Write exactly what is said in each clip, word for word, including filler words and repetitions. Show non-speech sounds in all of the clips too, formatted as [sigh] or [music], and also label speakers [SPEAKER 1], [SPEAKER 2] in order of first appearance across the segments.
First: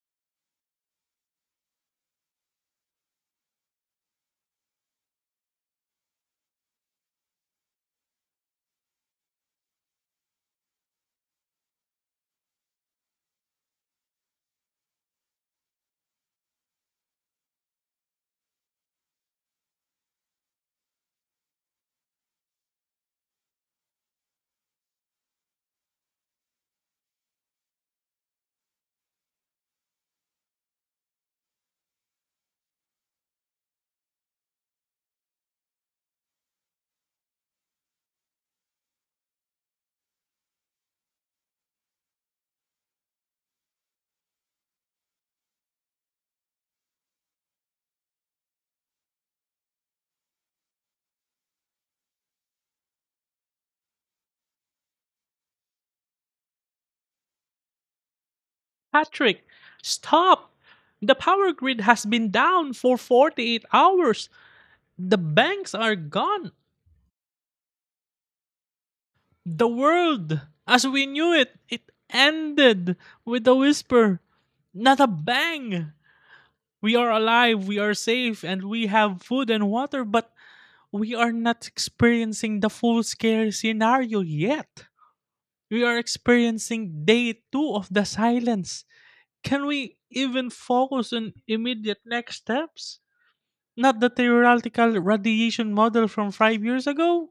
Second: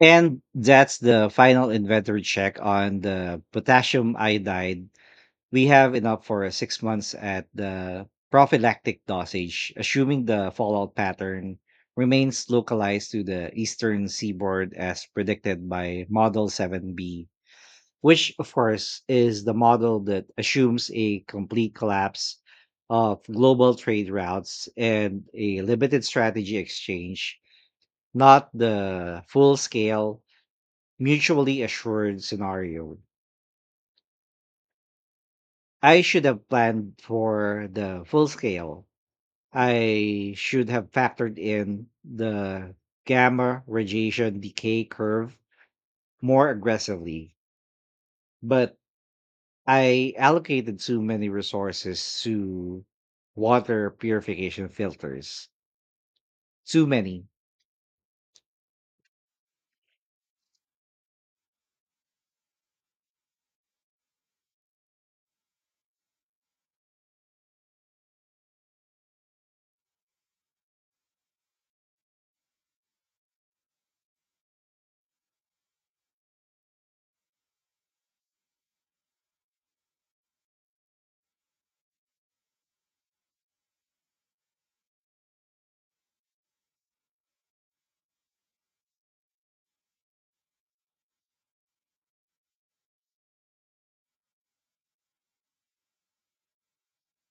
[SPEAKER 1] And that's the final inventory check on the potassium iodide. We have enough for six months at the prophylactic dosage, assuming the fallout pattern remains localized to the eastern seaboard as predicted by Model seven B, which, of course, is the model that assumes a complete collapse of global trade routes and a limited strategy exchange, not the full scale mutually assured scenario. I should have planned for the full scale. I should have factored in the gamma radiation decay curve more aggressively, but I allocated too many resources to water purification filters. Too many.
[SPEAKER 2] Patrick, stop! The power grid has been down for forty-eight hours. The banks are gone. The world, as we knew it, it ended with a whisper, not a bang. We are alive, we are safe, and we have food and water, but we are not experiencing the full scale scenario yet. We are experiencing day two of the silence. Can we even focus on immediate next steps? Not the theoretical radiation model from five years ago?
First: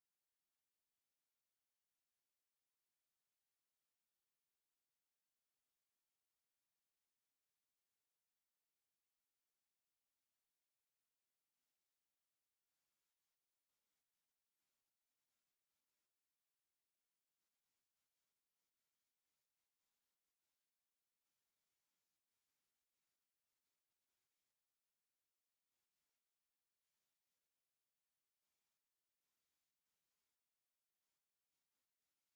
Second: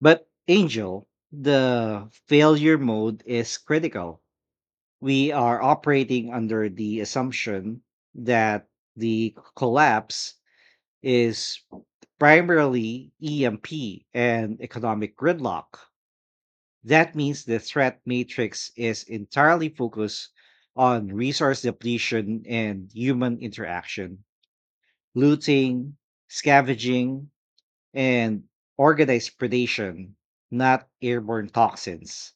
[SPEAKER 1] But Angel, the failure mode is critical. We are operating under the assumption that the collapse is primarily E M P and economic gridlock. That means the threat matrix is entirely focused on resource depletion and human interaction, looting, scavenging, and organized predation, not airborne toxins.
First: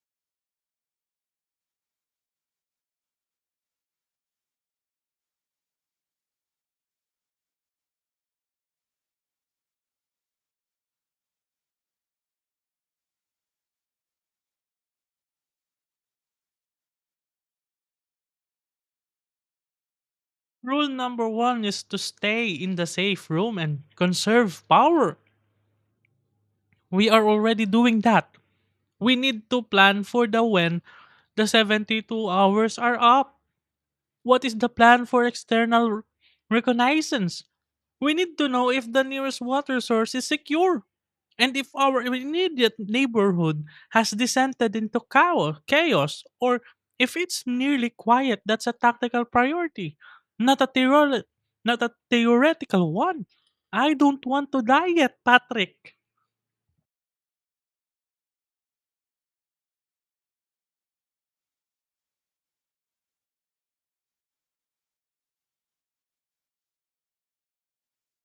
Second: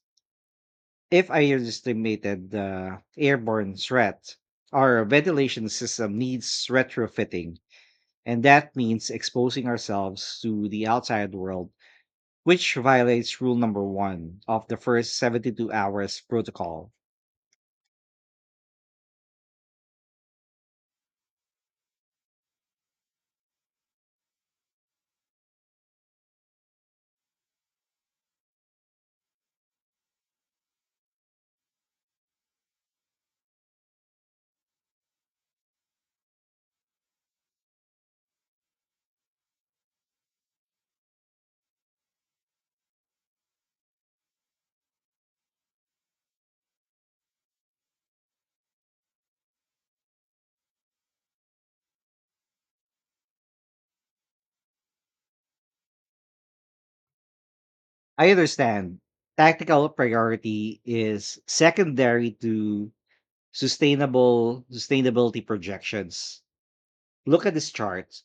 [SPEAKER 1] If I underestimated the airborne threat, our ventilation system needs retrofitting, and that means exposing ourselves to the outside world, which violates rule number one of the first seventy-two hours protocol.
[SPEAKER 2] Rule number one is to stay in the safe room and conserve power. We are already doing that. We need to plan for the when the seventy-two hours are up. What is the plan for external reconnaissance? We need to know if the nearest water source is secure and if our immediate neighborhood has descended into chao- chaos or if it's nearly quiet. That's a tactical priority, not a, theoretical, not a theoretical one. I don't want to die yet, Patrick.
[SPEAKER 1] I understand tactical priority is secondary to sustainable sustainability projections. Look at this chart.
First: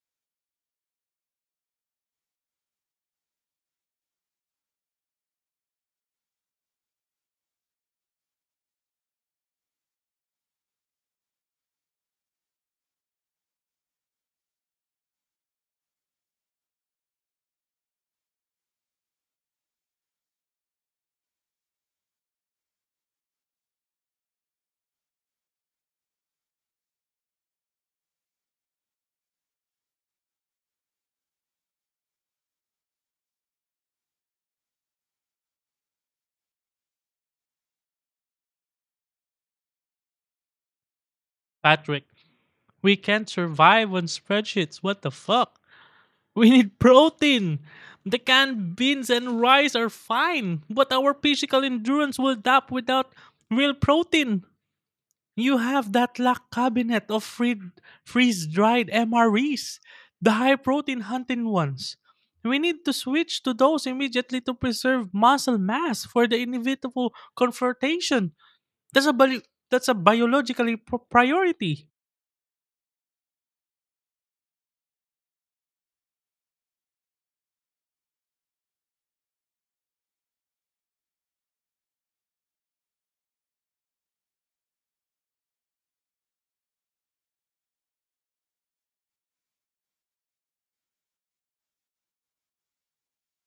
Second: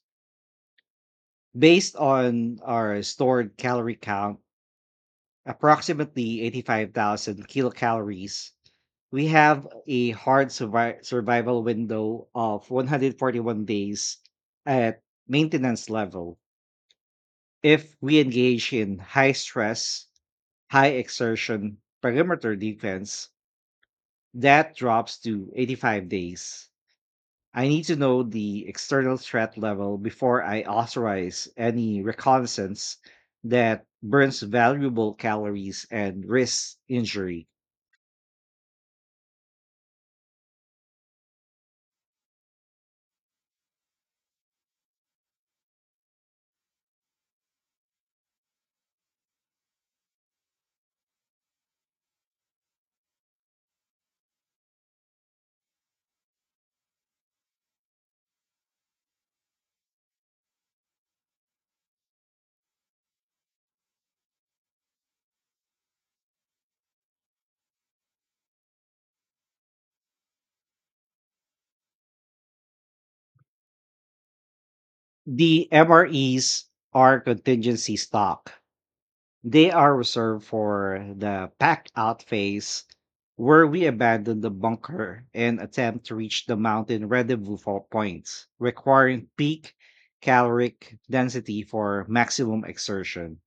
[SPEAKER 1] Based on our stored calorie count, approximately eighty-five thousand kilocalories, we have a hard survi- survival window of one hundred forty-one days at maintenance level if we engage in high stress, high exertion perimeter defense. That drops to eighty-five days. I need to know the external threat level before I authorize any reconnaissance that burns valuable calories and risks injury.
[SPEAKER 2] Patrick, we can't survive on spreadsheets. What the fuck? We need protein. The canned beans and rice are fine, but our physical endurance will drop without real protein. You have that lack cabinet of free- freeze-dried M R Es, the high-protein hunting ones. We need to switch to those immediately to preserve muscle mass for the inevitable confrontation. That's a bio- that's a biologically pro- priority.
[SPEAKER 1] The M R Es are contingency stock. They are reserved for the pack out phase where we abandon the bunker and attempt to reach the mountain rendezvous for points, requiring peak caloric density for maximum exertion.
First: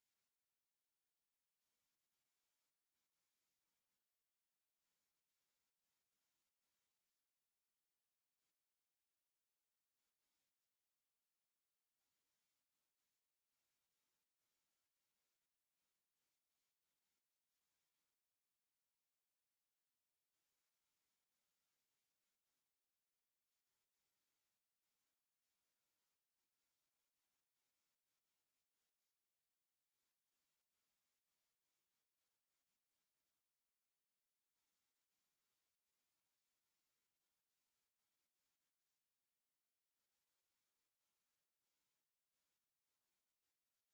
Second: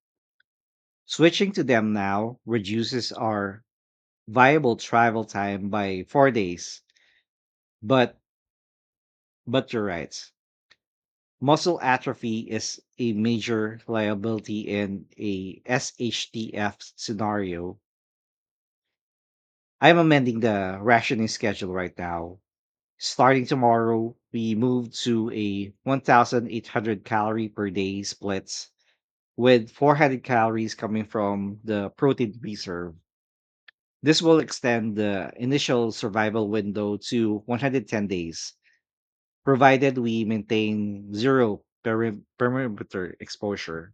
[SPEAKER 1] Switching to them now reduces our viable travel time by four days. But but you're right. Muscle atrophy is a major liability in a S H T F scenario. I'm amending the rationing schedule right now. Starting tomorrow, we move to a one thousand eight hundred calorie per day splits, with four hundred calories coming from the protein reserve. This will extend the initial survival window to one hundred ten days, provided we maintain zero peri- perimeter exposure.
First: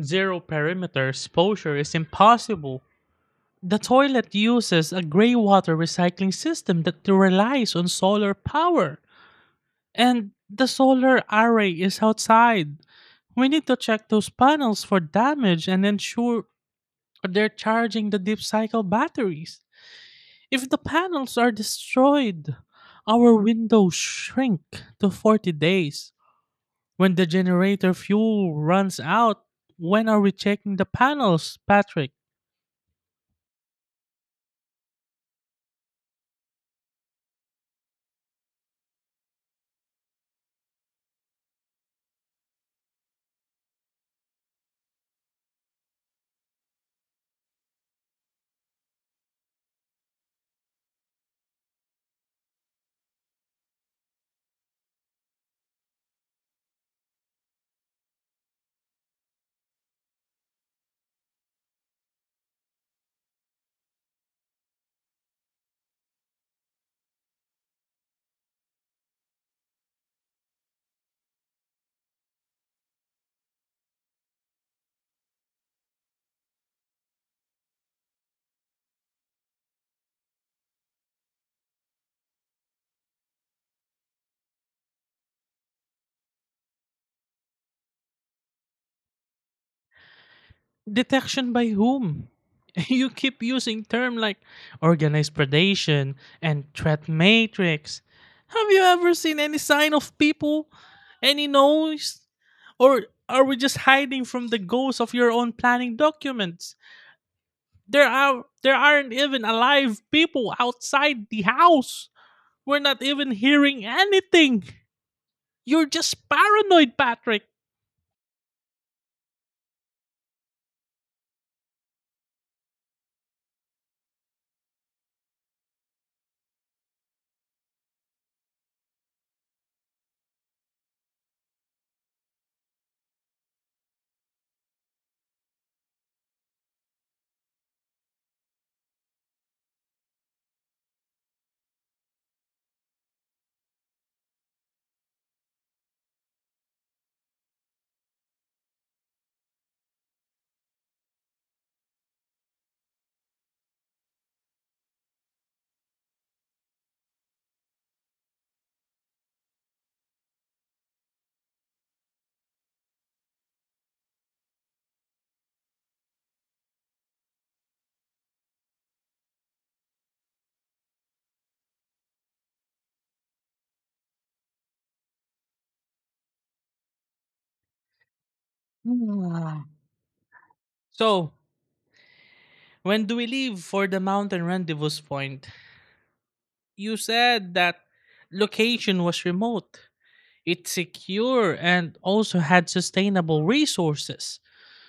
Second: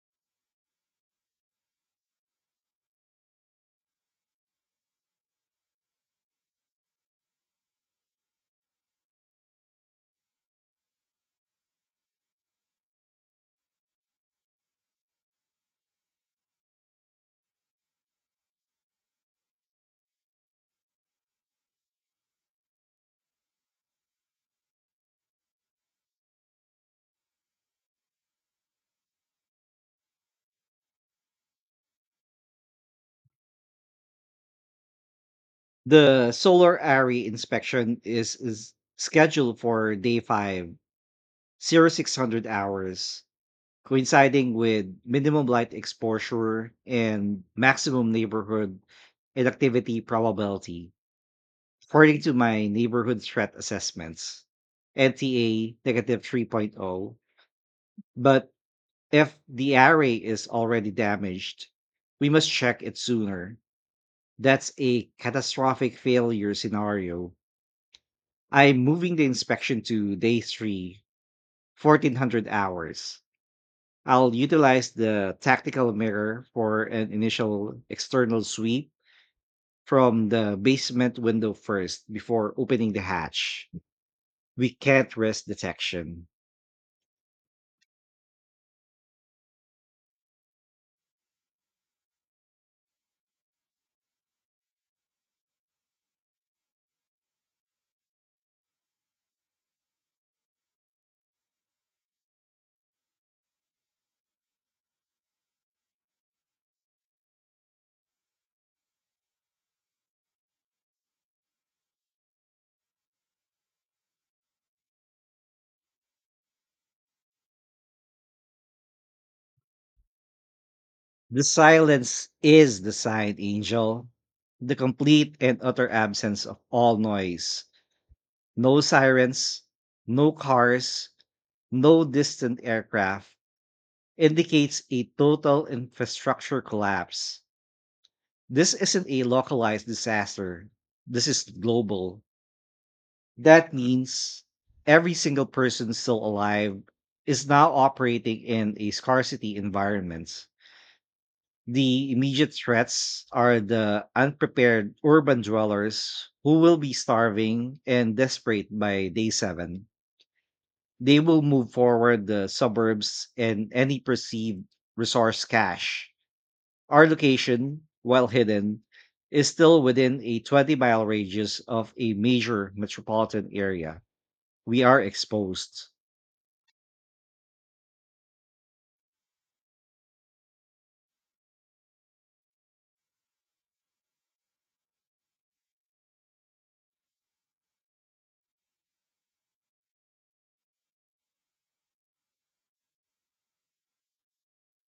[SPEAKER 2] Zero perimeter exposure is impossible. The toilet uses a gray water recycling system that relies on solar power. And the solar array is outside. We need to check those panels for damage and ensure they're charging the deep cycle batteries. If the panels are destroyed, our windows shrink to forty days. When the generator fuel runs out, when are we checking the panels, Patrick?
[SPEAKER 1] The solar array inspection is, is scheduled for day five, zero six hundred hours, coinciding with minimum light exposure and maximum neighborhood inactivity probability, according to my neighborhood threat assessments. N T A negative three point zero. But if the array is already damaged, we must check it sooner. That's a catastrophic failure scenario. I'm moving the inspection to day three, fourteen hundred hours. I'll utilize the tactical mirror for an initial external sweep from the basement window first before opening the hatch. We can't risk detection.
[SPEAKER 2] Detection by whom? [laughs] You keep using terms like organized predation and threat matrix. Have you ever seen any sign of people? Any noise? Or are we just hiding from the ghosts of your own planning documents? There are there aren't even alive people outside the house. We're not even hearing anything. You're just paranoid, Patrick.
[SPEAKER 1] The silence is the sign, Angel. The complete and utter absence of all noise. No sirens, no cars, no distant aircraft indicates a total infrastructure collapse. This isn't a localized disaster. This is global. That means every single person still alive is now operating in a scarcity environment. The immediate threats are the unprepared urban dwellers who will be starving and desperate by day seven. They will move forward the suburbs and any perceived resource cache. Our location, while hidden, is still within a twenty mile radius of a major metropolitan area. We are exposed.
[SPEAKER 2] [sighs] So, when do we leave for the mountain rendezvous point? You said that location was remote, it's secure, and also had sustainable resources.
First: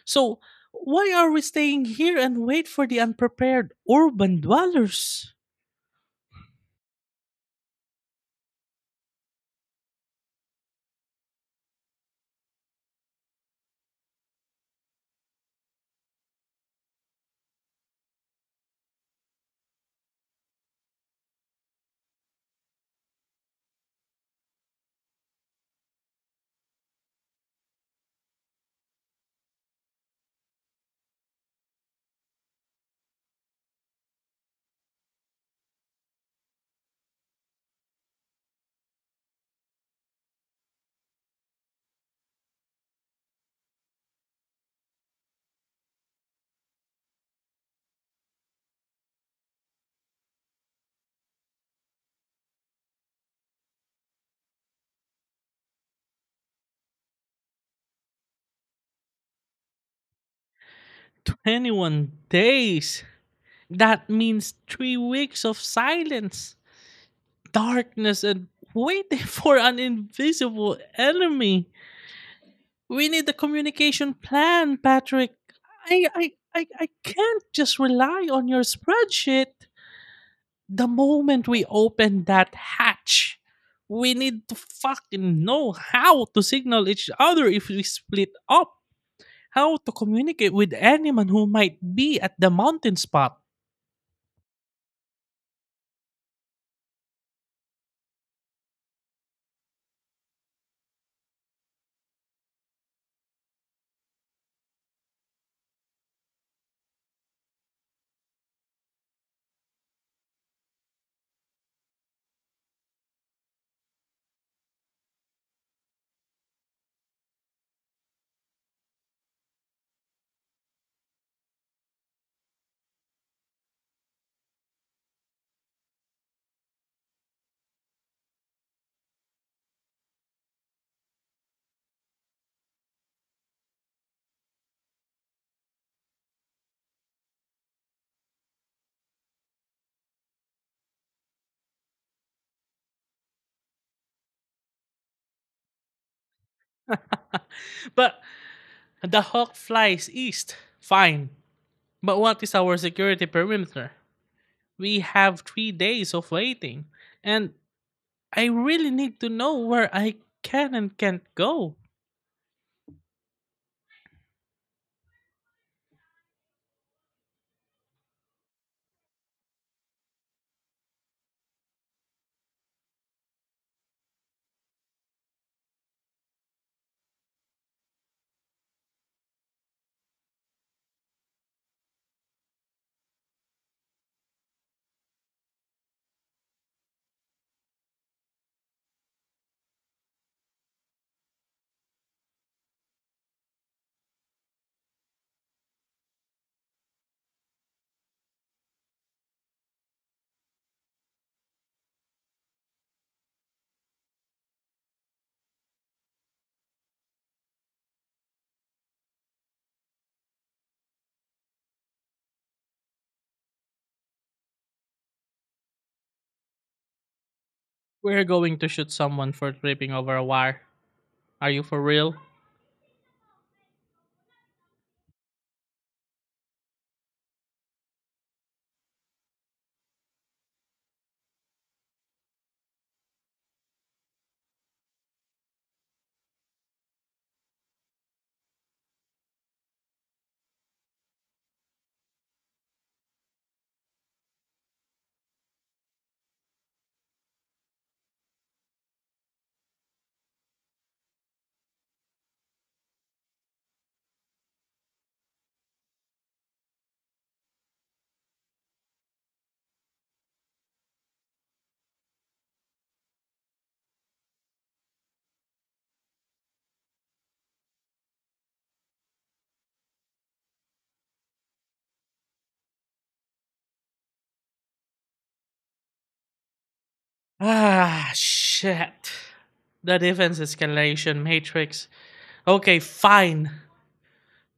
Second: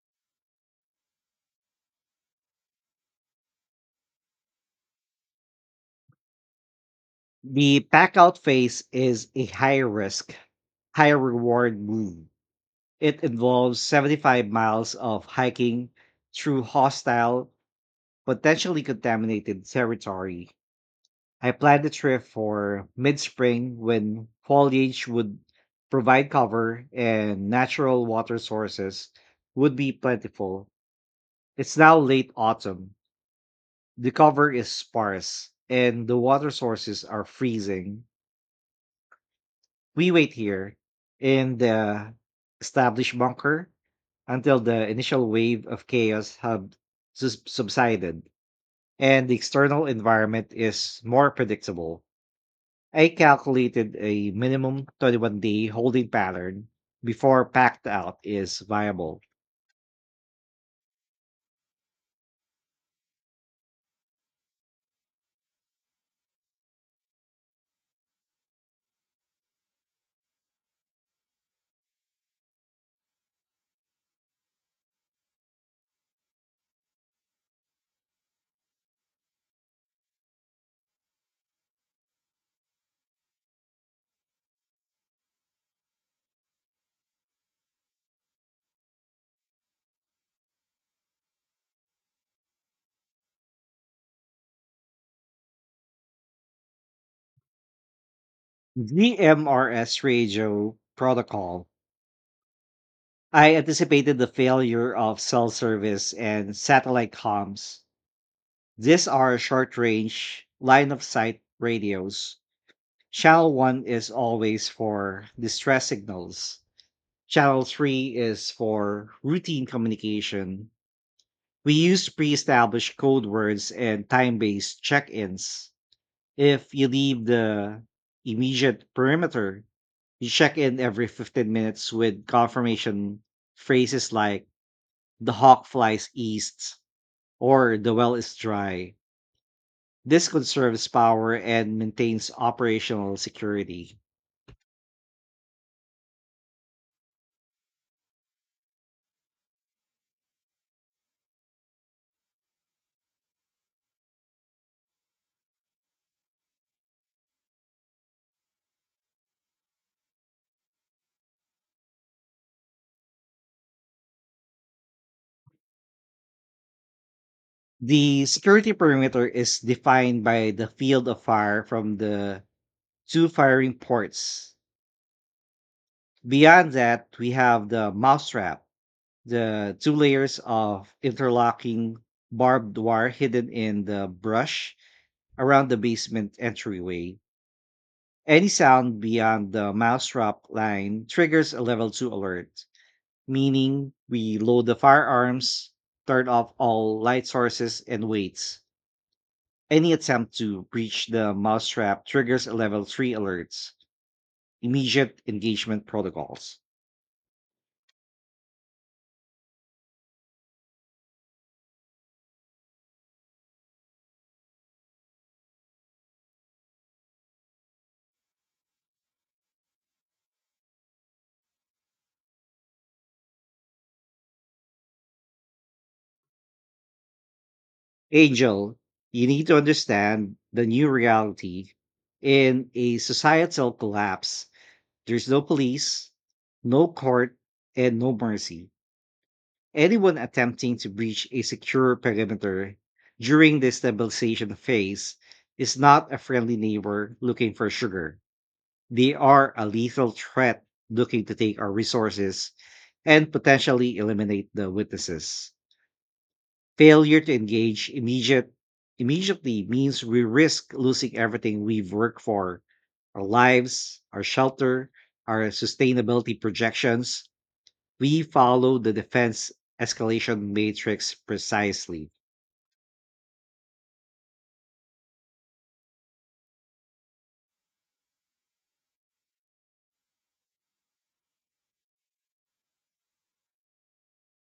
[SPEAKER 2] So, why are we staying here and wait for the unprepared urban dwellers?
[SPEAKER 1] The pack out phase is a high risk, high reward move. It involves seventy-five miles of hiking through hostile, potentially contaminated territory. I planned the trip for mid spring when foliage would provide cover and natural water sources would be plentiful. It's now late autumn. The cover is sparse and the water sources are freezing. We wait here in the established bunker until the initial wave of chaos have sus- subsided and the external environment is more predictable. I calculated a minimum twenty-one day holding pattern before packed out is viable.
[SPEAKER 2] twenty-one days. That means three weeks of silence, darkness, and waiting [laughs] for an invisible enemy. We need a communication plan, Patrick. I, I, I, I can't just rely on your spreadsheet. The moment we open that hatch, we need to fucking know how to signal each other if we split up, how to communicate with anyone who might be at the mountain spot.
[SPEAKER 1] G M R S radio protocol. I anticipated the failure of cell service and satellite comms. These are short range, line of sight radios. Channel one is always for distress signals. Channel three is for routine communication. We use pre established code words and time based check ins. If you leave the immediate perimeter, you check in every fifteen minutes with confirmation phrases like the hawk flies east or the well is dry. This conserves power and maintains operational security.
[SPEAKER 2] [laughs] But The hawk flies east. Fine. But what is our security perimeter? We have three days of waiting, and I really need to know where I can and can't go.
[SPEAKER 1] The security perimeter is defined by the field of fire from the two firing ports. Beyond that, we have the mousetrap, the two layers of interlocking barbed wire hidden in the brush around the basement entryway. Any sound beyond the mousetrap line triggers a level two alert, meaning we load the firearms, turn off all light sources, and wait. Any attempt to breach the mousetrap triggers a level three alert, immediate engagement protocols.
[SPEAKER 2] We're going to shoot someone for tripping over a wire. Are you for real?
[SPEAKER 1] Angel, you need to understand the new reality. In a societal collapse, there's no police, no court, and no mercy. Anyone attempting to breach a secure perimeter during the stabilization phase is not a friendly neighbor looking for sugar. They are a lethal threat looking to take our resources and potentially eliminate the witnesses. Failure to engage immediate, immediately means we risk losing everything we've worked for: our lives, our shelter, our sustainability projections. We follow the defense escalation matrix precisely.
[SPEAKER 2] Ah, shit. The defense escalation matrix. Okay, fine.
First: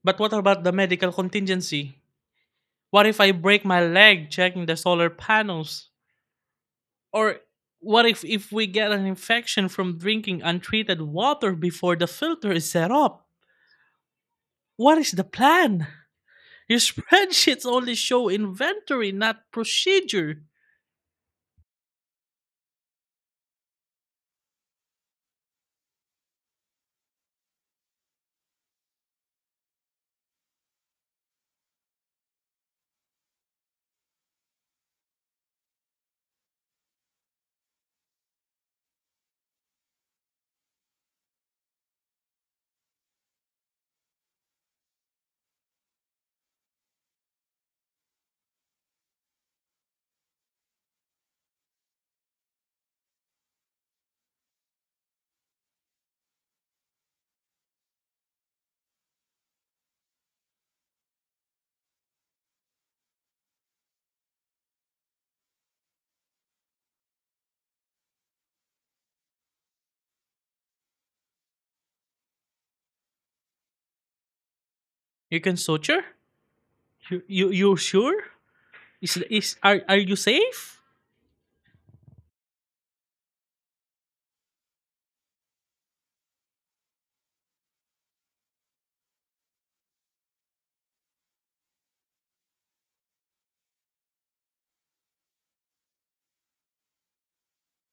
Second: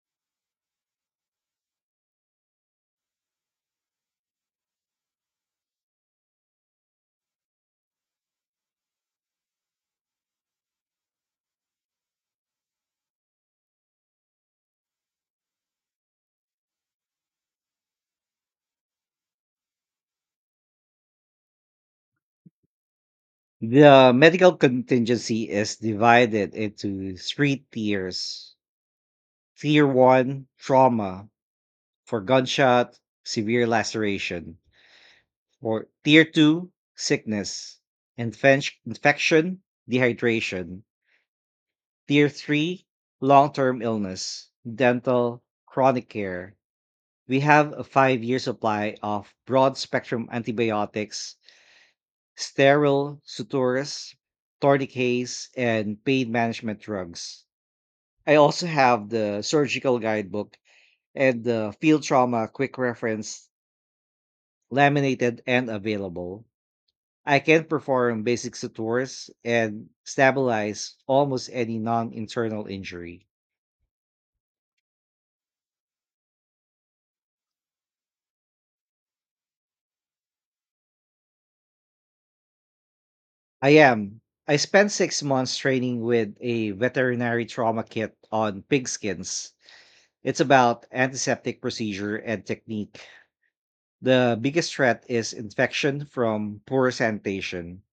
[SPEAKER 2] But what about the medical contingency? What if I break my leg checking the solar panels? Or what if if we get an infection from drinking untreated water before the filter is set up? What is the plan? Your [laughs] spreadsheets only show inventory, not procedure.
[SPEAKER 1] The medical contingency is divided into three tiers. Tier one, trauma, for gunshot, severe laceration. Or tier two, sickness, infen- infection, dehydration. Tier three, long-term illness, dental, chronic care. We have a five year supply of broad spectrum antibiotics, sterile sutures, tourniquets, and pain management drugs. I also have the surgical guidebook and the field trauma quick reference, laminated and available. I can perform basic sutures and stabilize almost any non internal injury.
[SPEAKER 2] You can suture? You you you sure? Is is are are you safe?
[SPEAKER 1] I am. I spent six months training with a veterinary trauma kit on pigskins. It's about antiseptic procedure and technique. The biggest threat is infection from poor sanitation.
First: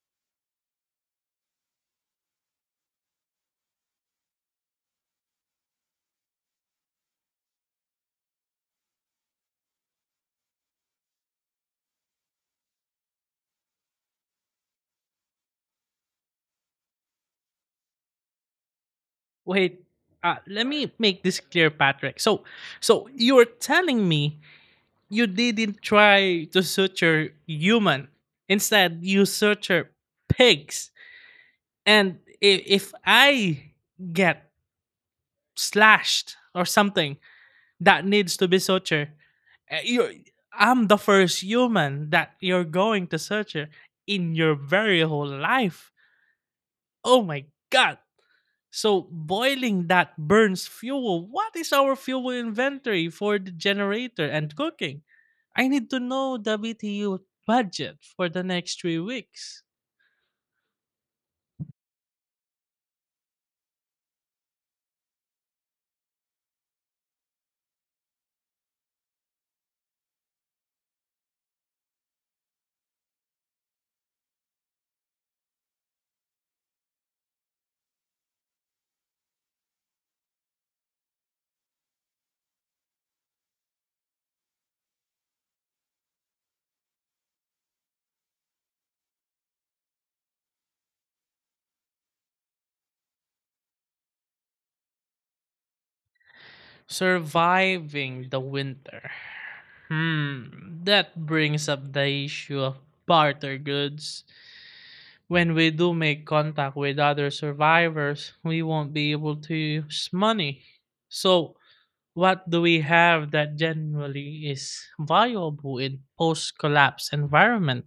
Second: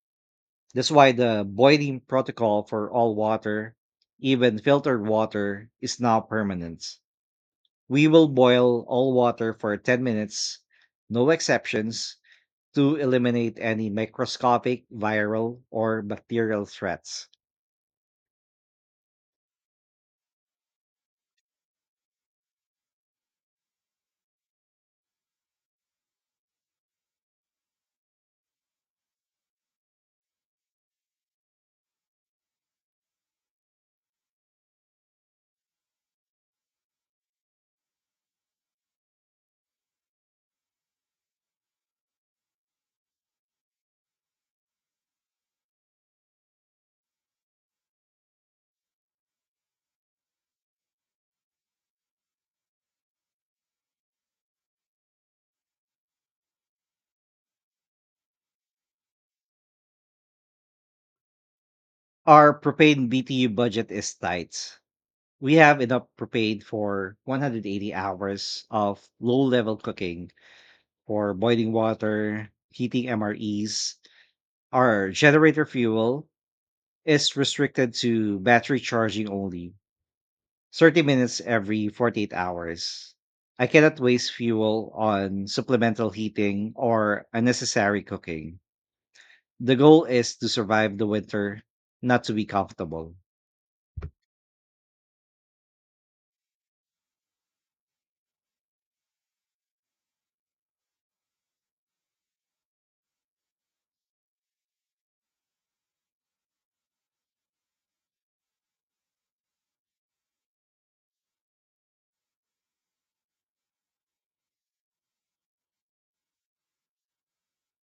[SPEAKER 1] That's why the boiling protocol for all water, even filtered water, is now permanent. We will boil all water for ten minutes, no exceptions, to eliminate any microscopic viral or bacterial threats.
[SPEAKER 2] Wait, uh, let me make this clear, Patrick. So, so you're telling me you didn't try to suture human. Instead, you suture pigs. And if, if I get slashed or something that needs to be sutured, uh, you're, I'm the first human that you're going to suture in your very whole life. Oh my God. So boiling that burns fuel. What is our fuel inventory for the generator and cooking? I need to know the B T U budget for the next three weeks.
[SPEAKER 1] Our propane B T U budget is tight. We have enough propane for one hundred eighty hours of low level cooking, for boiling water, heating M R Es. Our generator fuel is restricted to battery charging only, thirty minutes every forty-eight hours. I cannot waste fuel on supplemental heating or unnecessary cooking. The goal is to survive the winter, not to be comfortable.
[SPEAKER 2] Surviving the winter. Hmm, that brings up the issue of barter goods. When we do make contact with other survivors, we won't be able to use money. So, what do we have that generally is viable in post collapse environment?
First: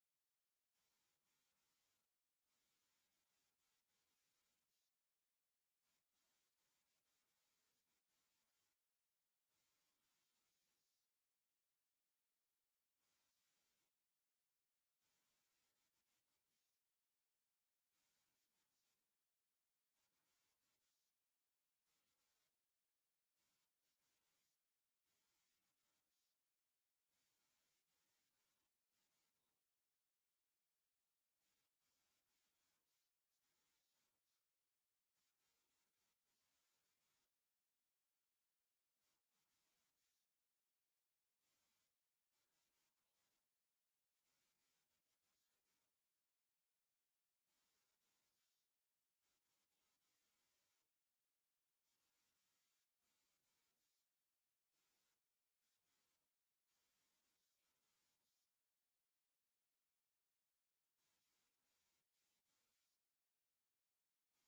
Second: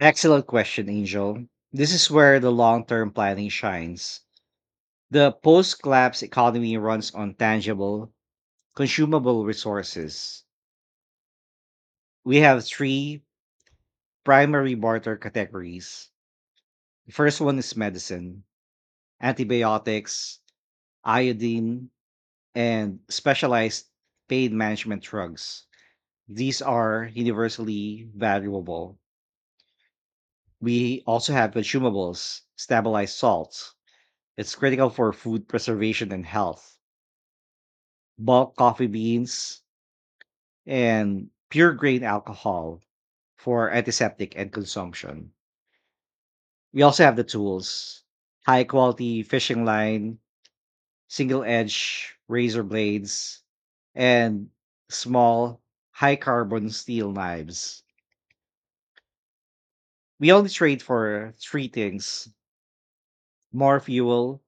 [SPEAKER 1] Excellent question, Angel. This is where the long term planning shines. The post collapse economy runs on tangible, consumable resources. We have three primary barter categories. The first one is medicine, antibiotics, iodine, and specialized pain management drugs. These are universally valuable. We also have consumables, stabilized salts. It's critical for food preservation and health. Bulk coffee beans and pure grain alcohol for antiseptic and consumption. We also have the tools, high quality fishing line, single edge razor blades, and small high carbon steel knives. We only trade for three things: more fuel,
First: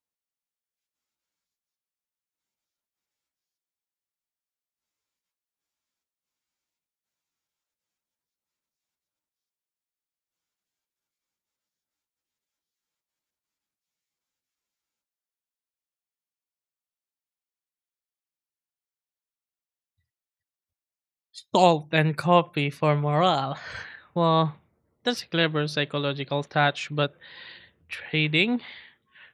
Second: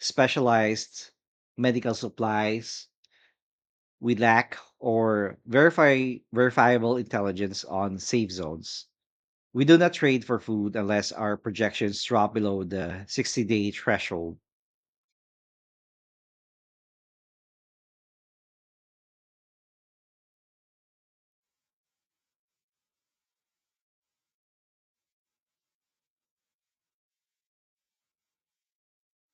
[SPEAKER 1] specialized medical supplies. We lack, or verify verifiable intelligence on safe zones. We do not trade for food unless our projections drop below the sixty day threshold.
[SPEAKER 2] Salt and coffee for morale. [laughs] Well, that's a clever psychological touch, but trading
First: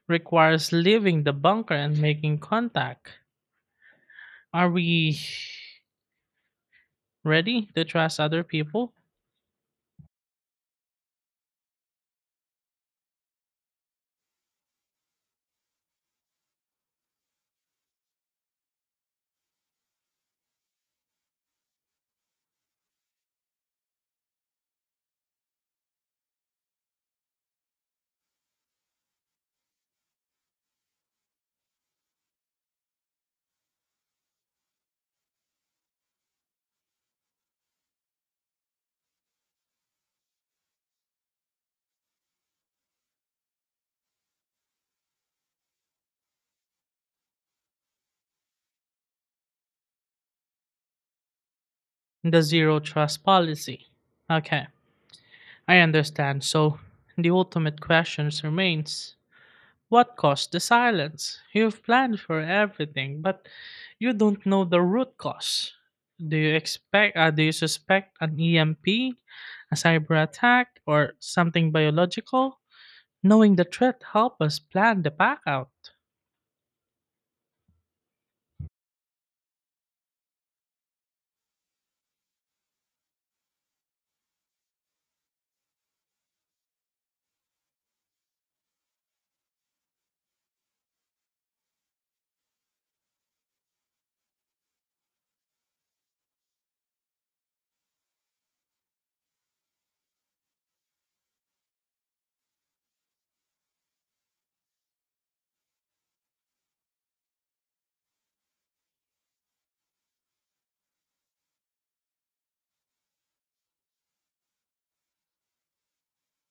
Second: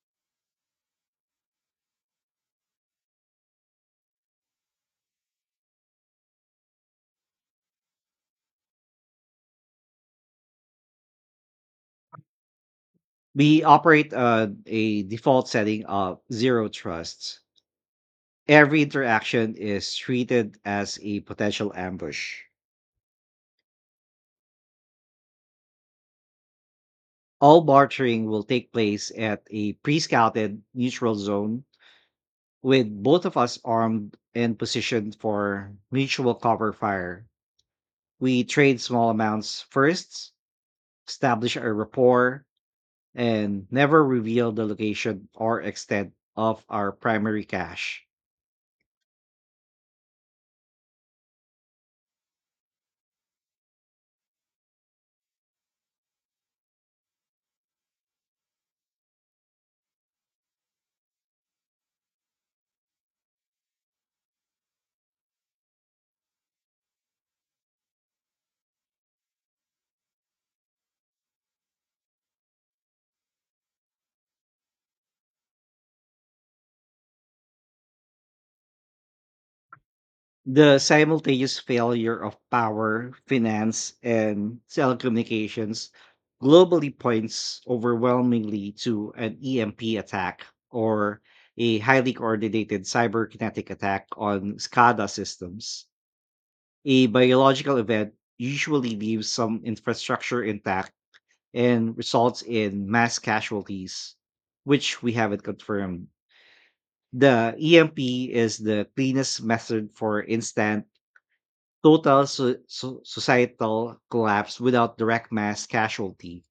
[SPEAKER 2] requires leaving the bunker and making contact. Are we ready to trust other people?
[SPEAKER 1] We operate uh, a default setting of zero trusts. Every interaction is treated as a potential ambush. All bartering will take place at a pre scouted neutral zone, with both of us armed and positioned for mutual cover fire. We trade small amounts first, establish a rapport, and never reveal the location or extent of our primary cache.
[SPEAKER 2] The zero trust policy. Okay, I understand. So the ultimate question remains, what caused the silence? You've planned for everything, but you don't know the root cause. Do you expect uh, do you suspect an E M P, a cyber attack, or something biological? Knowing the threat help us plan the pack out.
[SPEAKER 1] The simultaneous failure of power, finance, and telecommunications globally points overwhelmingly to an E M P attack, or a highly coordinated cyberkinetic attack on SCADA systems. A biological event usually leaves some infrastructure intact and results in mass casualties, which we haven't confirmed. The E M P is the cleanest method for instant total so- so- societal collapse without direct mass casualty.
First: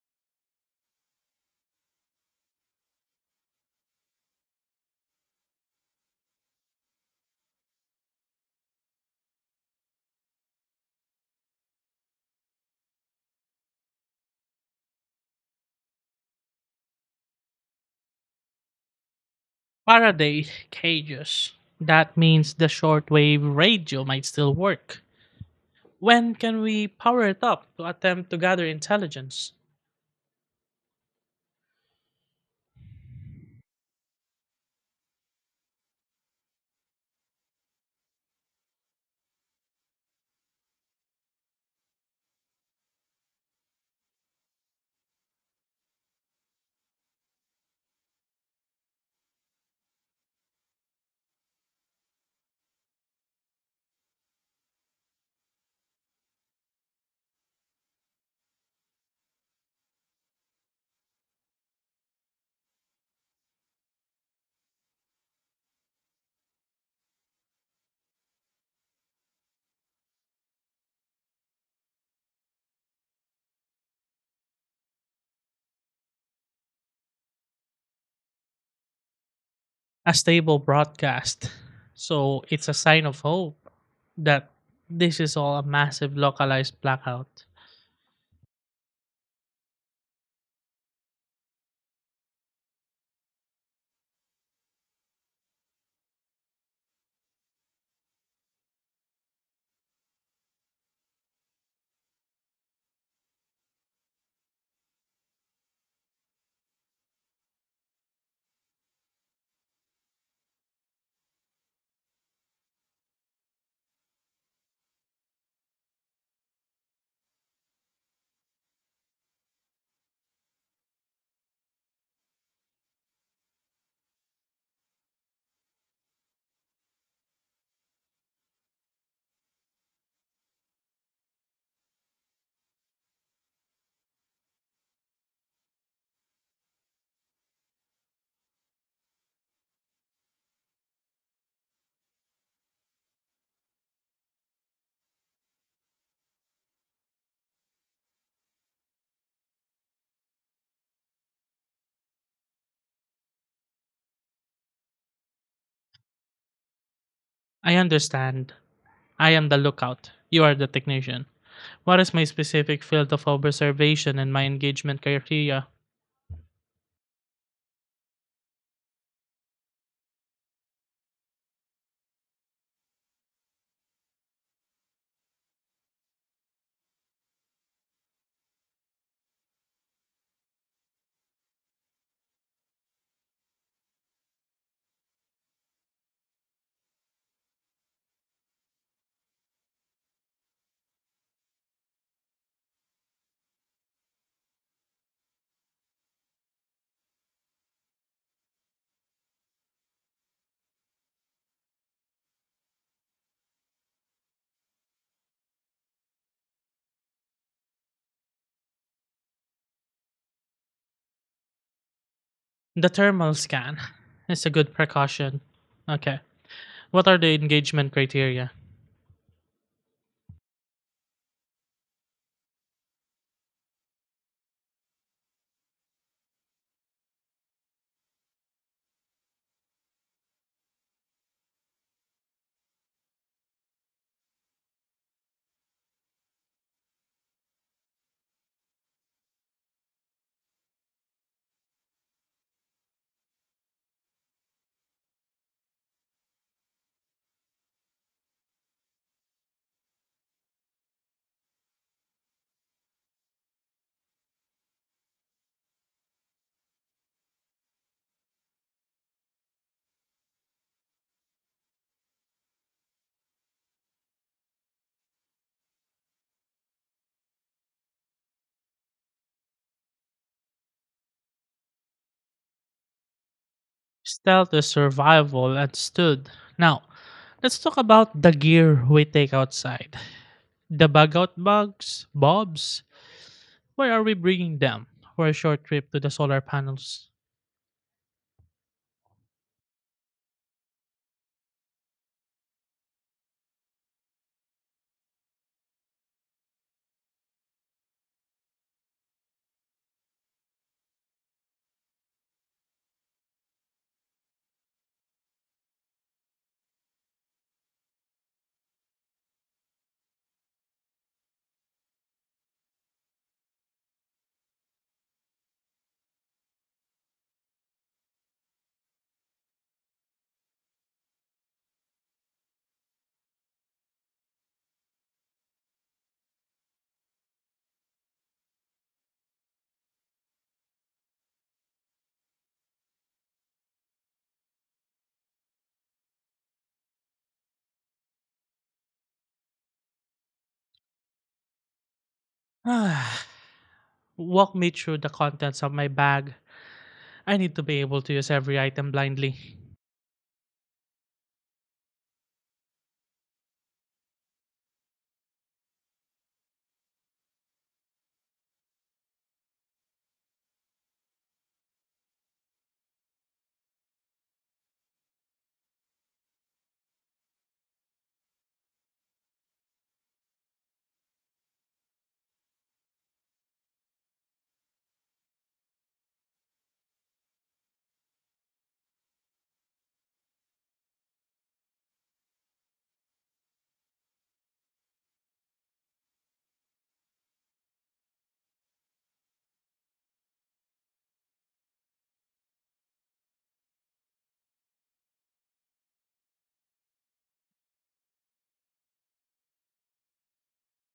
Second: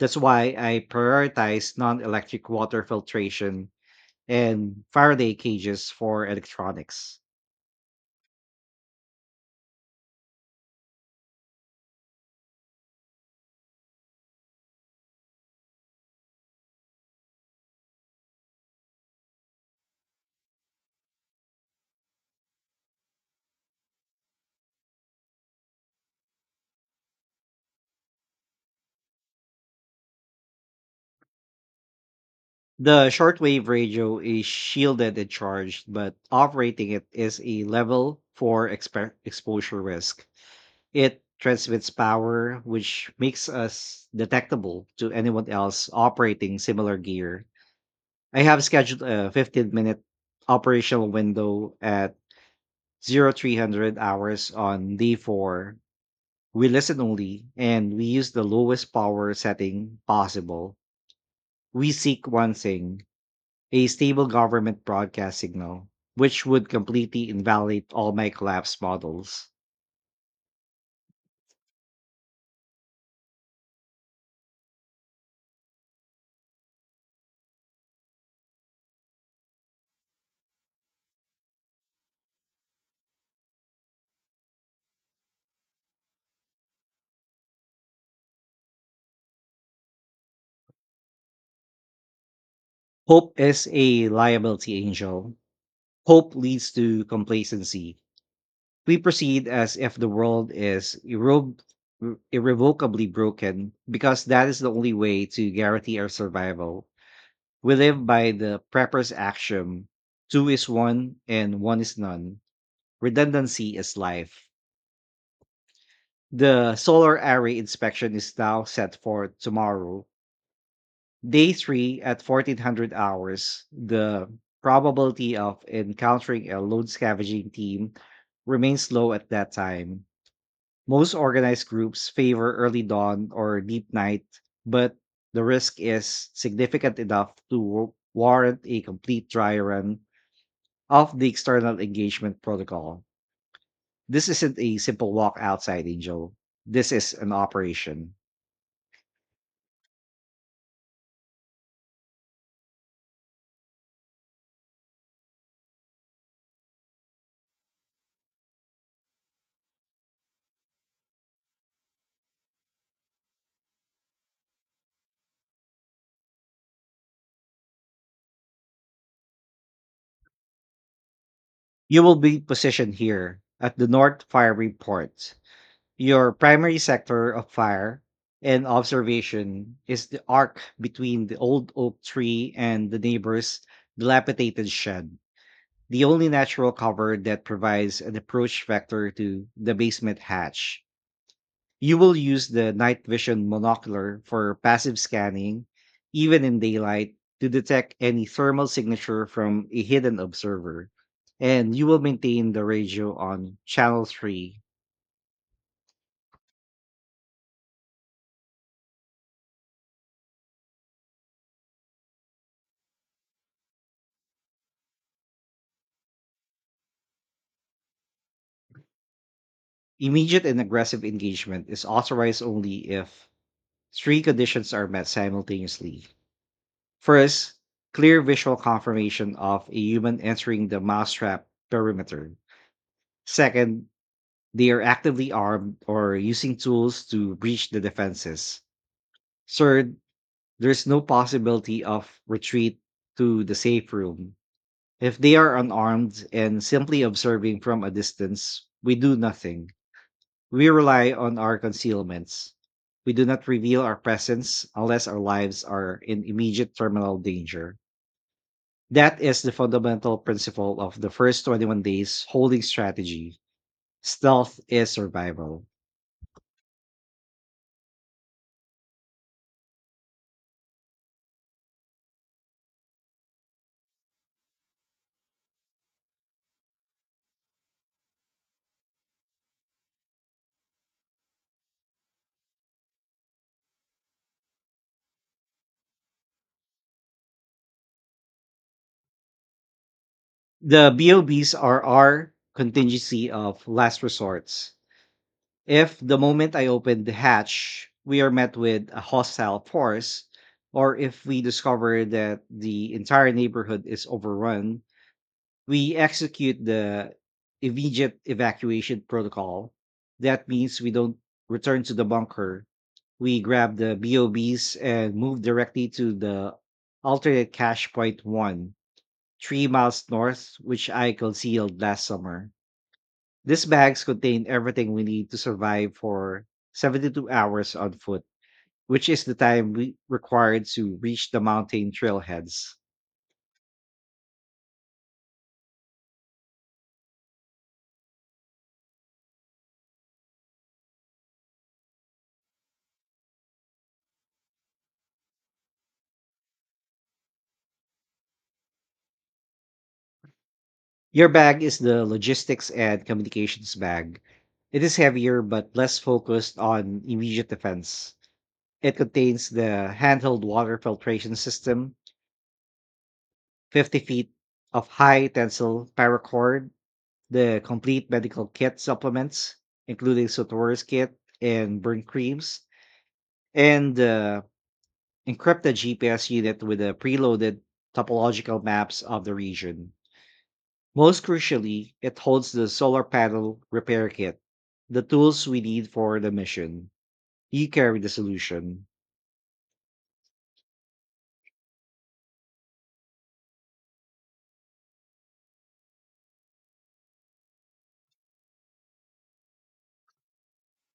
[SPEAKER 1] That's why I prioritize non electric water filtration and Faraday cages for electronics.
[SPEAKER 2] Faraday cages. That means the shortwave radio might still work. When can we power it up to attempt to gather intelligence?
[SPEAKER 1] The shortwave radio is shielded and charged, but operating it is a level four expe- exposure risk. It transmits power, which makes us detectable to anyone else operating similar gear. I have scheduled a fifteen minute operational window at zero three hundred hours on D four. We listen only and we use the lowest power setting possible. We seek one thing: a stable government broadcast signal, which would completely invalidate all my collapse models.
[SPEAKER 2] A stable broadcast. So it's a sign of hope that this is all a massive localized blackout.
[SPEAKER 1] Hope is a liability, Angel. Hope leads to complacency. We proceed as if the world is irre- irrevocably broken, because that is the only way to guarantee our survival. We live by the prepper's axiom: two is one and one is none. Redundancy is life. The solar array inspection is now set for tomorrow, day three at fourteen hundred hours. The probability of encountering a lone scavenging team remains low at that time. Most organized groups favor early dawn or deep night, but the risk is significant enough to wa- warrant a complete dry run of the external engagement protocol. This isn't a simple walk outside, Angel. This is an operation.
[SPEAKER 2] I understand. I am the lookout. You are the technician. What is my specific field of observation and my engagement criteria?
[SPEAKER 1] You will be positioned here at the North Firing Port. Your primary sector of fire and observation is the arc between the old oak tree and the neighbor's dilapidated shed, the only natural cover that provides an approach vector to the basement hatch. You will use the night vision monocular for passive scanning, even in daylight, to detect any thermal signature from a hidden observer. And you will maintain the radio on channel three.
[SPEAKER 2] The thermal scan is a good precaution. Okay. What are the engagement criteria?
[SPEAKER 1] Immediate and aggressive engagement is authorized only if three conditions are met simultaneously. First, clear visual confirmation of a human entering the mousetrap perimeter. Second, they are actively armed or using tools to breach the defenses. Third, there's no possibility of retreat to the safe room. If they are unarmed and simply observing from a distance, we do nothing. We rely on our concealments. We do not reveal our presence unless our lives are in immediate terminal danger. That is the fundamental principle of the first twenty-one days holding strategy. Stealth is survival.
[SPEAKER 2] Stealth is survival and stood. Now, let's talk about the gear we take outside. The bug out bugs, bobs. Where are we bringing them for a short trip to the solar panels? [sighs]
[SPEAKER 1] The BOBs are our contingency of last resorts. If the moment I open the hatch, we are met with a hostile force, or if we discover that the entire neighborhood is overrun, we execute the immediate evacuation protocol. That means we don't return to the bunker. We grab the BOBs and move directly to the alternate cache point one, three miles north, which I concealed last summer. These bags contain everything we need to survive for seventy-two hours on foot, which is the time we required to reach the mountain trailheads.
[SPEAKER 2] Ah, walk me through the contents of my bag. I need to be able to use every item blindly.
[SPEAKER 1] Your bag is the logistics and communications bag. It is heavier but less focused on immediate defense. It contains the handheld water filtration system, fifty feet of high tensile paracord, the complete medical kit supplements, including Sotor's kit and burn creams, and the encrypted G P S unit with the preloaded topological maps of the region. Most crucially, it holds the solar panel repair kit, the tools we need for the mission. You carry the solution.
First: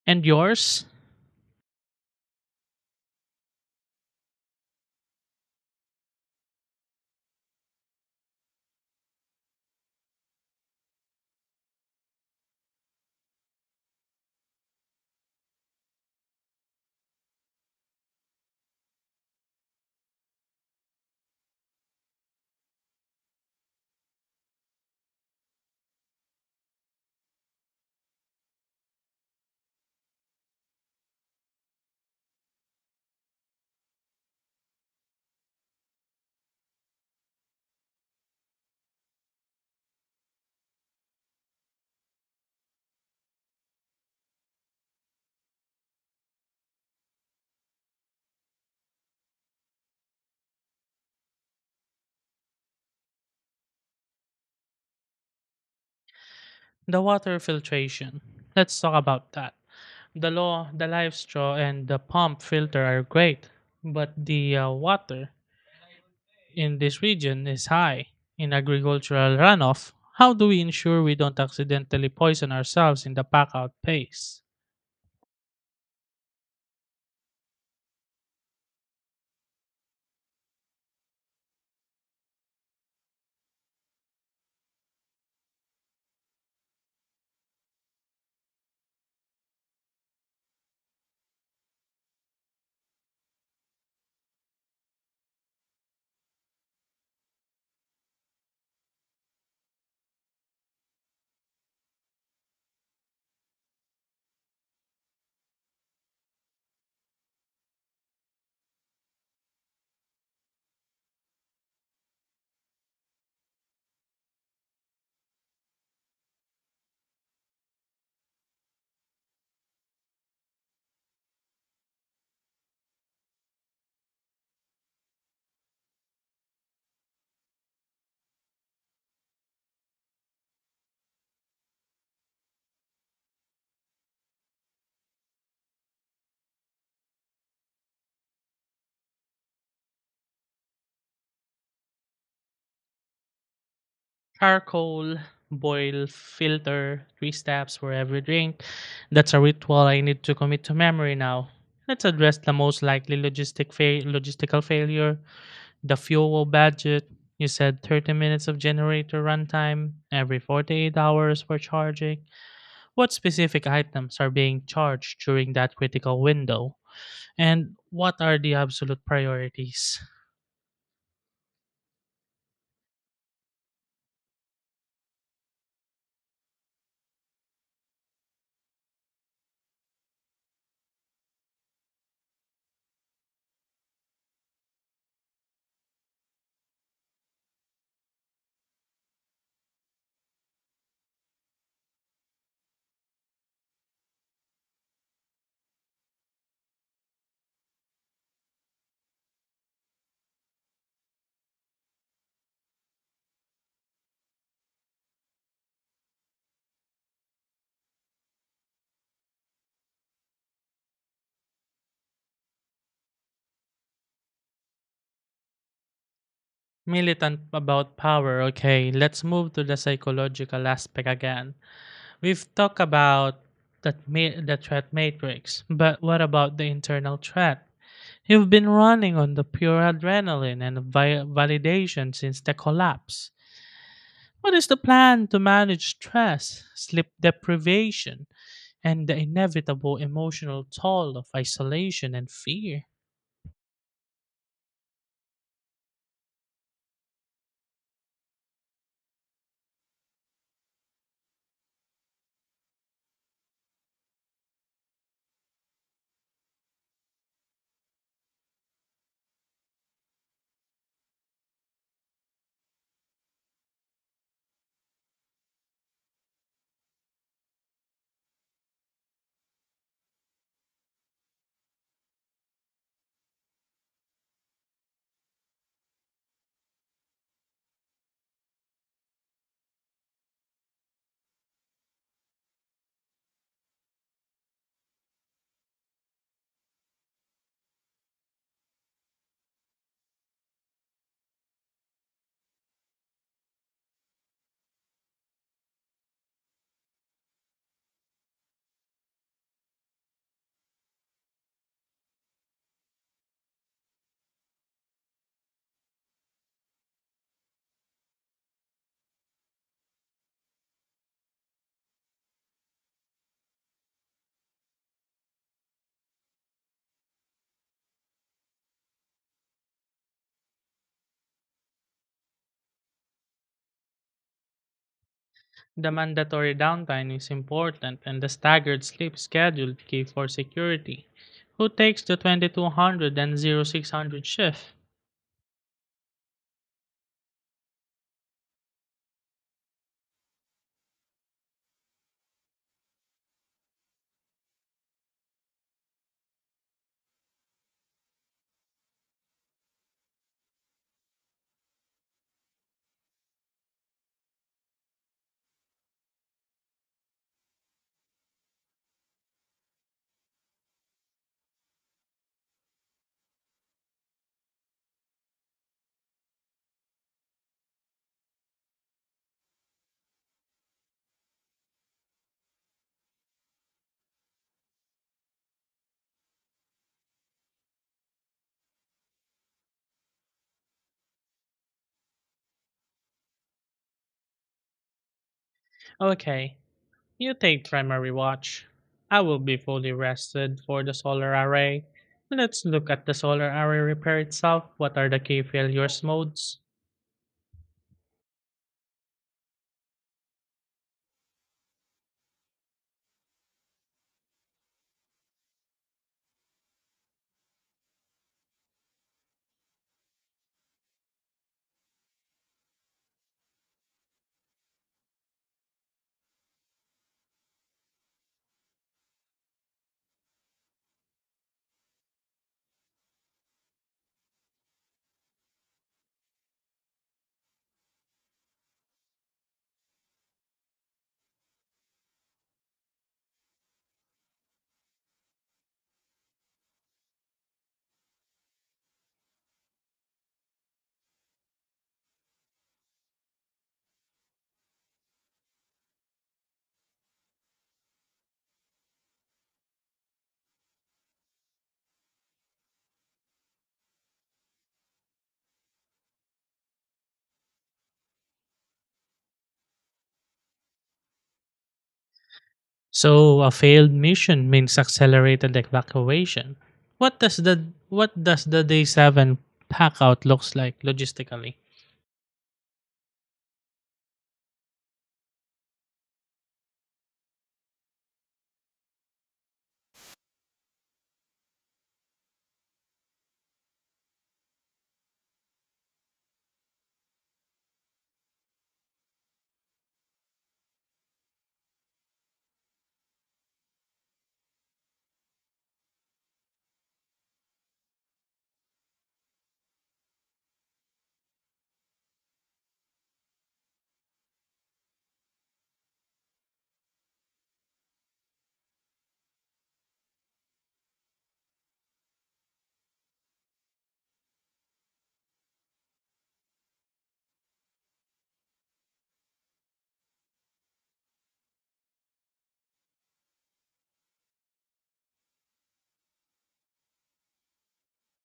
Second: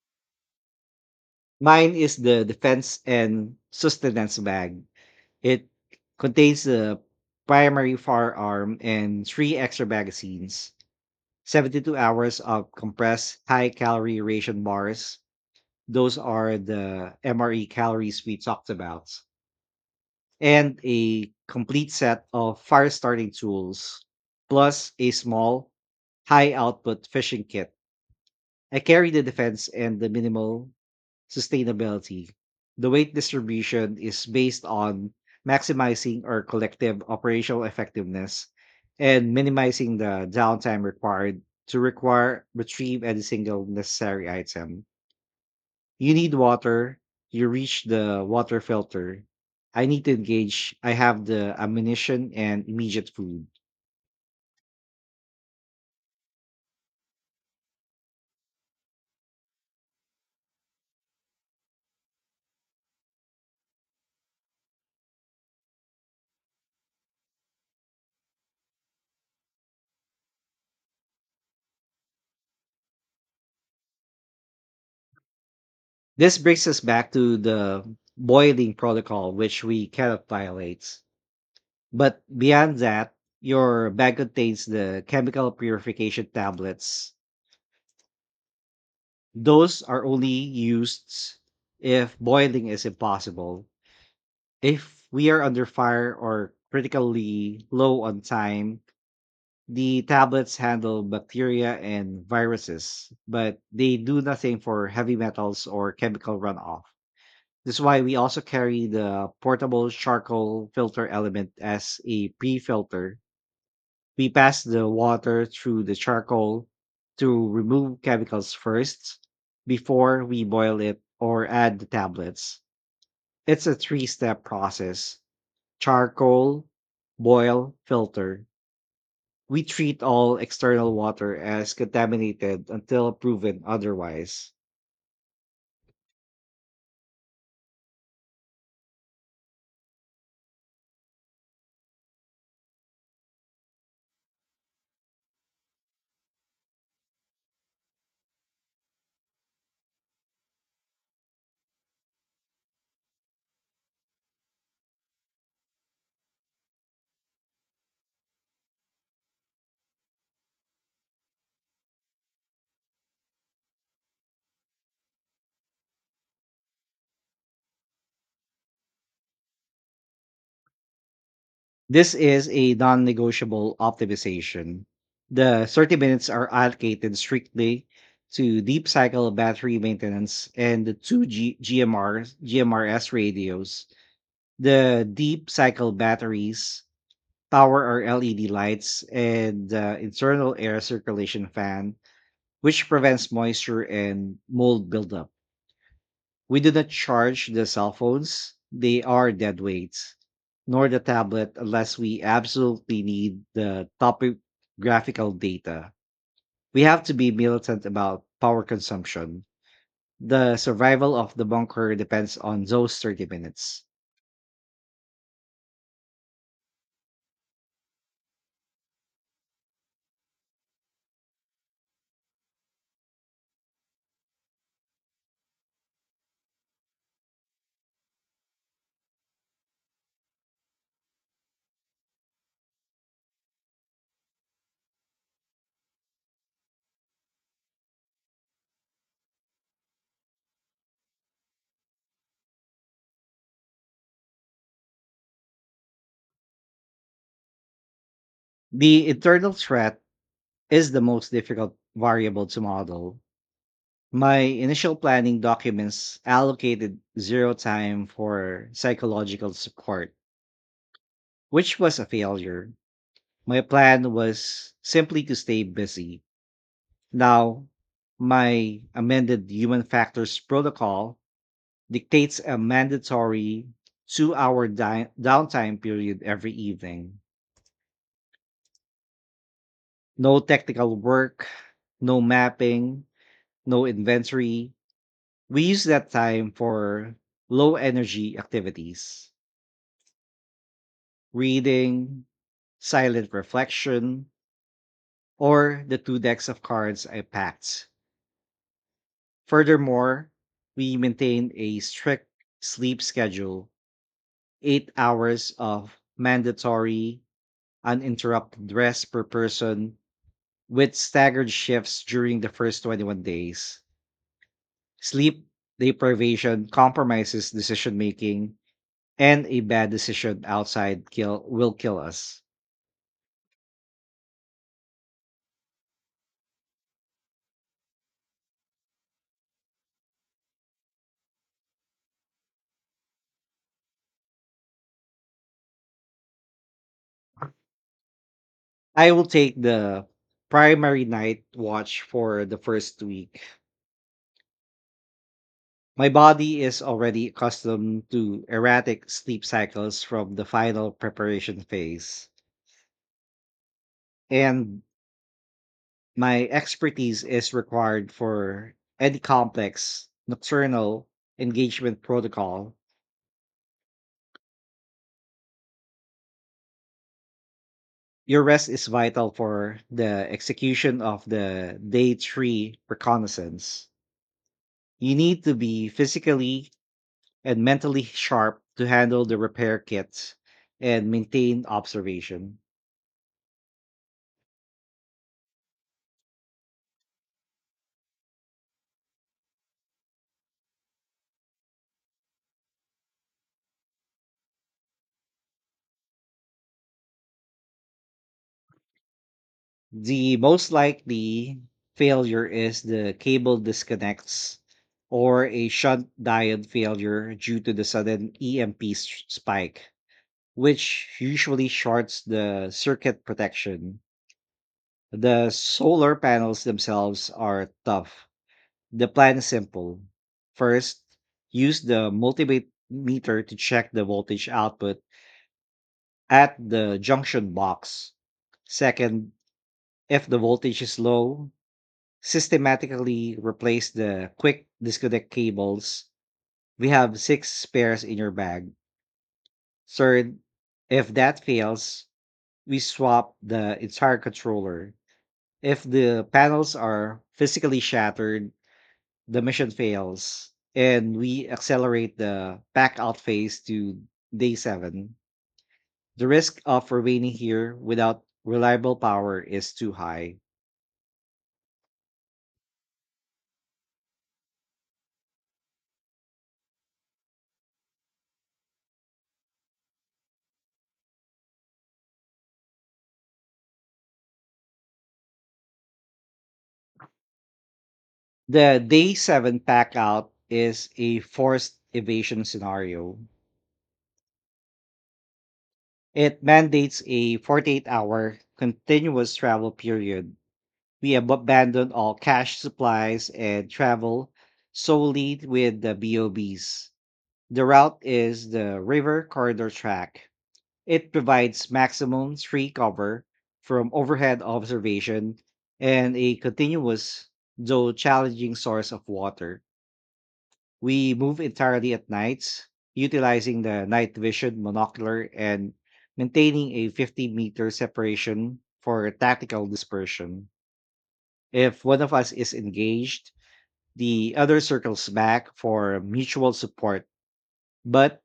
[SPEAKER 2] And yours?
[SPEAKER 1] Mine is the defense and sustenance bag. It contains the primary firearm and three extra magazines, seventy-two hours of compressed high calorie ration bars. Those are the M R E calories we talked about, and a complete set of fire starting tools, plus a small, high output fishing kit. I carry the defense and the minimal sustainability. The weight distribution is based on maximizing our collective operational effectiveness and minimizing the downtime required to require retrieve any single necessary item. You need water. You reach the water filter. I need to engage. I have the ammunition and immediate food.
[SPEAKER 2] The water filtration. Let's talk about that. The law, the live straw, and the pump filter are great, but the uh, water in this region is high. In agricultural runoff, how do we ensure we don't accidentally poison ourselves in the pack out phase?
[SPEAKER 1] This brings us back to the boiling protocol, which we cannot violate. But beyond that, your bag contains the chemical purification tablets. Those are only used if boiling is impossible. If we are under fire or critically low on time, the tablets handle bacteria and viruses, but they do nothing for heavy metals or chemical runoff. This is why we also carry the portable charcoal filter element as a pre filter. We pass the water through the charcoal to remove chemicals first before we boil it or add the tablets. It's a three step process: charcoal, boil, filter. We treat all external water as contaminated until proven otherwise.
[SPEAKER 2] Charcoal, boil, filter, three steps for every drink. That's a ritual I need to commit to memory now. Let's address the most likely logistic fa- logistical failure. The fuel budget, you said thirty minutes of generator runtime every forty-eight hours for charging. What specific items are being charged during that critical window? And what are the absolute priorities?
[SPEAKER 1] This is a non negotiable optimization. The thirty minutes are allocated strictly to deep cycle battery maintenance and the two G- GMRs, G M R S radios. The deep cycle batteries power our L E D lights and the internal air circulation fan, which prevents moisture and mold buildup. We do not charge the cell phones, they are dead weights, nor the tablet unless we absolutely need the topographical data. We have to be militant about power consumption. The survival of the bunker depends on those thirty minutes.
[SPEAKER 2] Militant about power, okay, let's move to the psychological aspect again. We've talked about that ma- the threat matrix, but what about the internal threat? You've been running on the pure adrenaline and vi- validation since the collapse. What is the plan to manage stress, sleep deprivation, and the inevitable emotional toll of isolation and fear?
[SPEAKER 1] The internal threat is the most difficult variable to model. My initial planning documents allocated zero time for psychological support, which was a failure. My plan was simply to stay busy. Now, my amended human factors protocol dictates a mandatory two hour di- downtime period every evening. No technical work, no mapping, no inventory. We use that time for low energy activities, reading, silent reflection, or the two decks of cards I packed. Furthermore, we maintain a strict sleep schedule, eight hours of mandatory uninterrupted rest per person with staggered shifts during the first twenty-one days. Sleep deprivation compromises decision making, and a bad decision outside kill will kill us.
[SPEAKER 2] The mandatory downtime is important and the staggered sleep schedule is key for security. Who takes the twenty-two hundred and zero-six hundred shift?
[SPEAKER 1] I will take the primary night watch for the first week. My body is already accustomed to erratic sleep cycles from the final preparation phase, and my expertise is required for any complex nocturnal engagement protocol. Your rest is vital for the execution of the day three reconnaissance. You need to be physically and mentally sharp to handle the repair kit and maintain observation.
[SPEAKER 2] Okay, you take primary watch. I will be fully rested for the solar array. Let's look at the solar array repair itself. What are the key failures modes?
[SPEAKER 1] The most likely failure is the cable disconnects or a shunt diode failure due to the sudden E M P spike, which usually shorts the circuit protection. The solar panels themselves are tough. The plan is simple. First, use the multimeter to check the voltage output at the junction box. Second, if the voltage is low, systematically replace the quick disconnect cables. We have six spares in your bag. Third, if that fails, we swap the entire controller. If the panels are physically shattered, the mission fails and we accelerate the back out phase to day seven. The risk of remaining here without reliable power is too high.
[SPEAKER 2] So, a failed mission means accelerated evacuation. What does the what does the day seven pack out looks like logistically?
[SPEAKER 1] The day seven pack out is a forced evasion scenario. It mandates a forty-eight hour continuous travel period. We ab- abandon all cash supplies and travel solely with the BOBs. The route is the river corridor track. It provides maximum tree cover from overhead observation and a continuous, though challenging, source of water. We move entirely at nights, utilizing the night vision monocular and maintaining a fifty meter separation for tactical dispersion. If one of us is engaged, the other circles back for mutual support, but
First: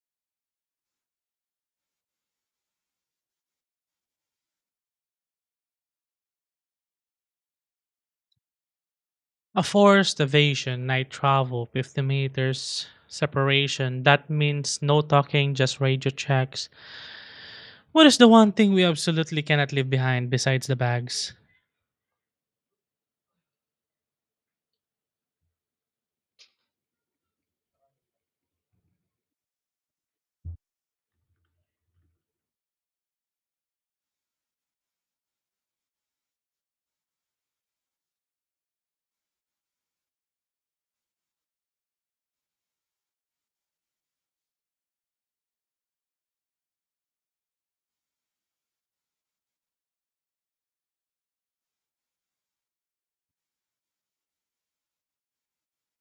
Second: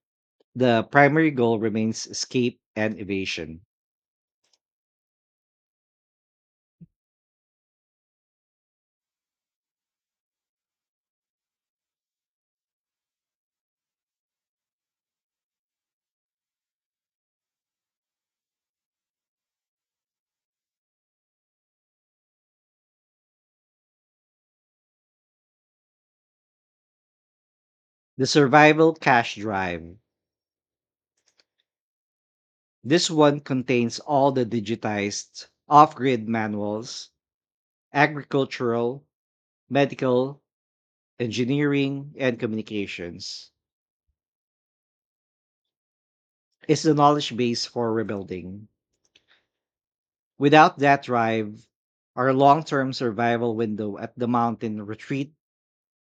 [SPEAKER 1] the primary goal remains escape and evasion.
[SPEAKER 2] A forced evasion, night travel, fifty meters separation. That means no talking, just radio checks. What is the one thing we absolutely cannot leave behind besides the bags?
[SPEAKER 1] The survival cache drive. This one contains all the digitized off grid manuals, agricultural, medical, engineering, and communications, is the knowledge base for rebuilding. Without that drive, our long term survival window at the mountain retreat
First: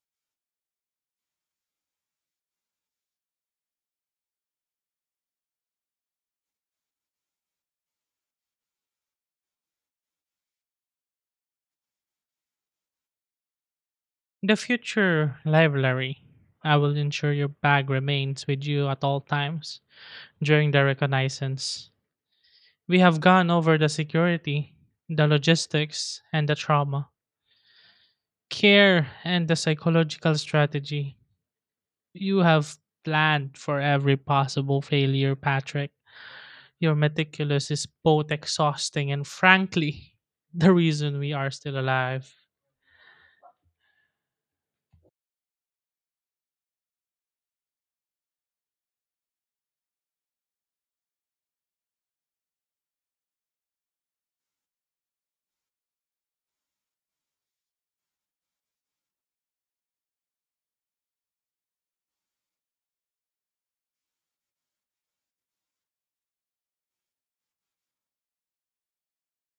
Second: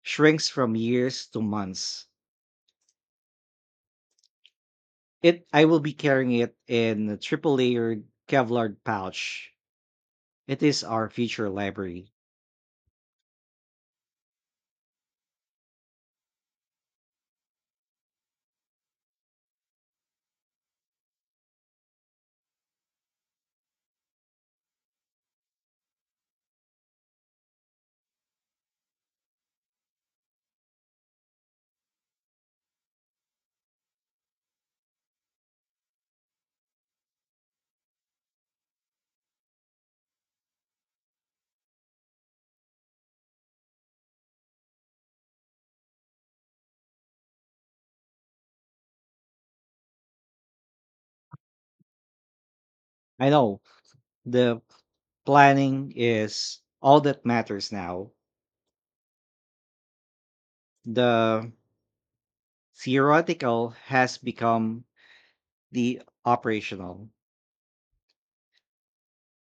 [SPEAKER 1] shrinks from years to months. It I will be carrying it in a triple layered Kevlar pouch. It is our future library.
[SPEAKER 2] The future library. I will ensure your bag remains with you at all times during the reconnaissance. We have gone over the security, the logistics, and the trauma, care, and the psychological strategy. You have planned for every possible failure, Patrick. Your meticulous is both exhausting and frankly [laughs] the reason we are still alive.
[SPEAKER 1] I know the planning is all that matters now. The theoretical has become the operational.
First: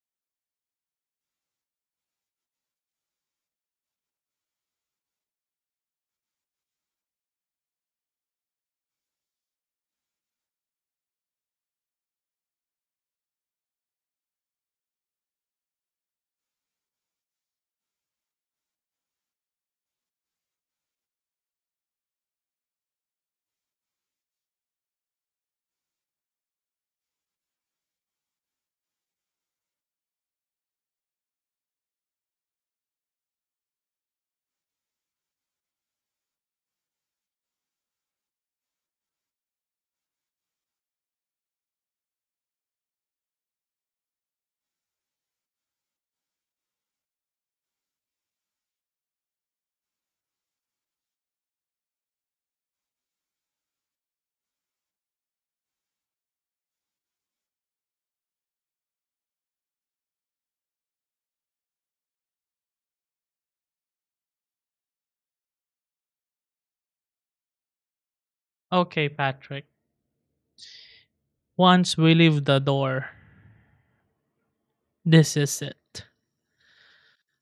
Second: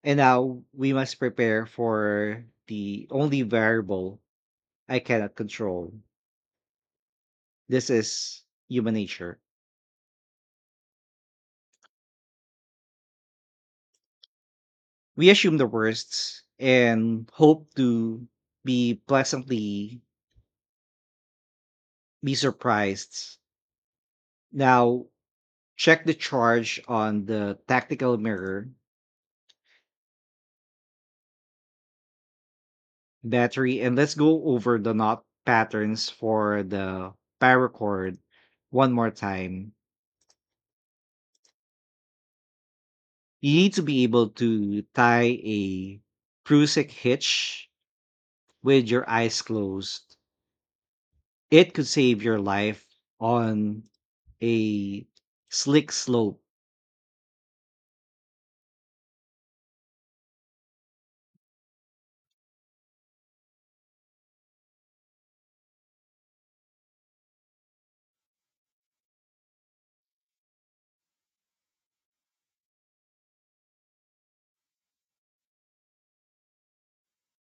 [SPEAKER 1] And now we must prepare for the only variable I cannot control. This is human nature. We assume the worst and hope to be pleasantly be surprised. Now check the charge on the tactical mirror battery and let's go over the knot patterns for the paracord one more time. You need to be able to tie a Prusik hitch with your eyes closed. It could save your life on a slick slope.
[SPEAKER 2] Okay, Patrick. Once we leave the door, this is it.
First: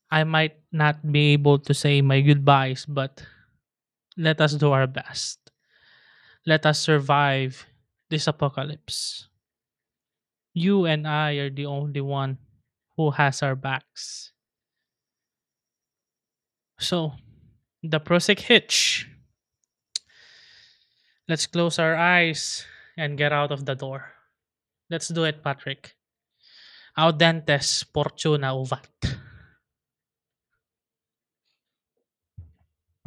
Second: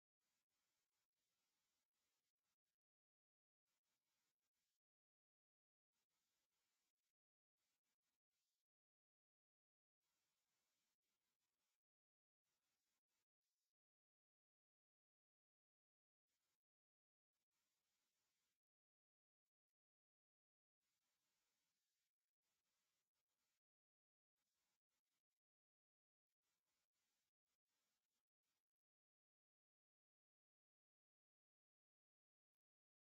[SPEAKER 2] I might not be able to say my goodbyes, but let us do our best. Let us survive this apocalypse. You and I are the only one who has our backs. So, the prosic hitch. Let's close our eyes and get out of the door. Let's do it, Patrick. Audentes fortuna uvat.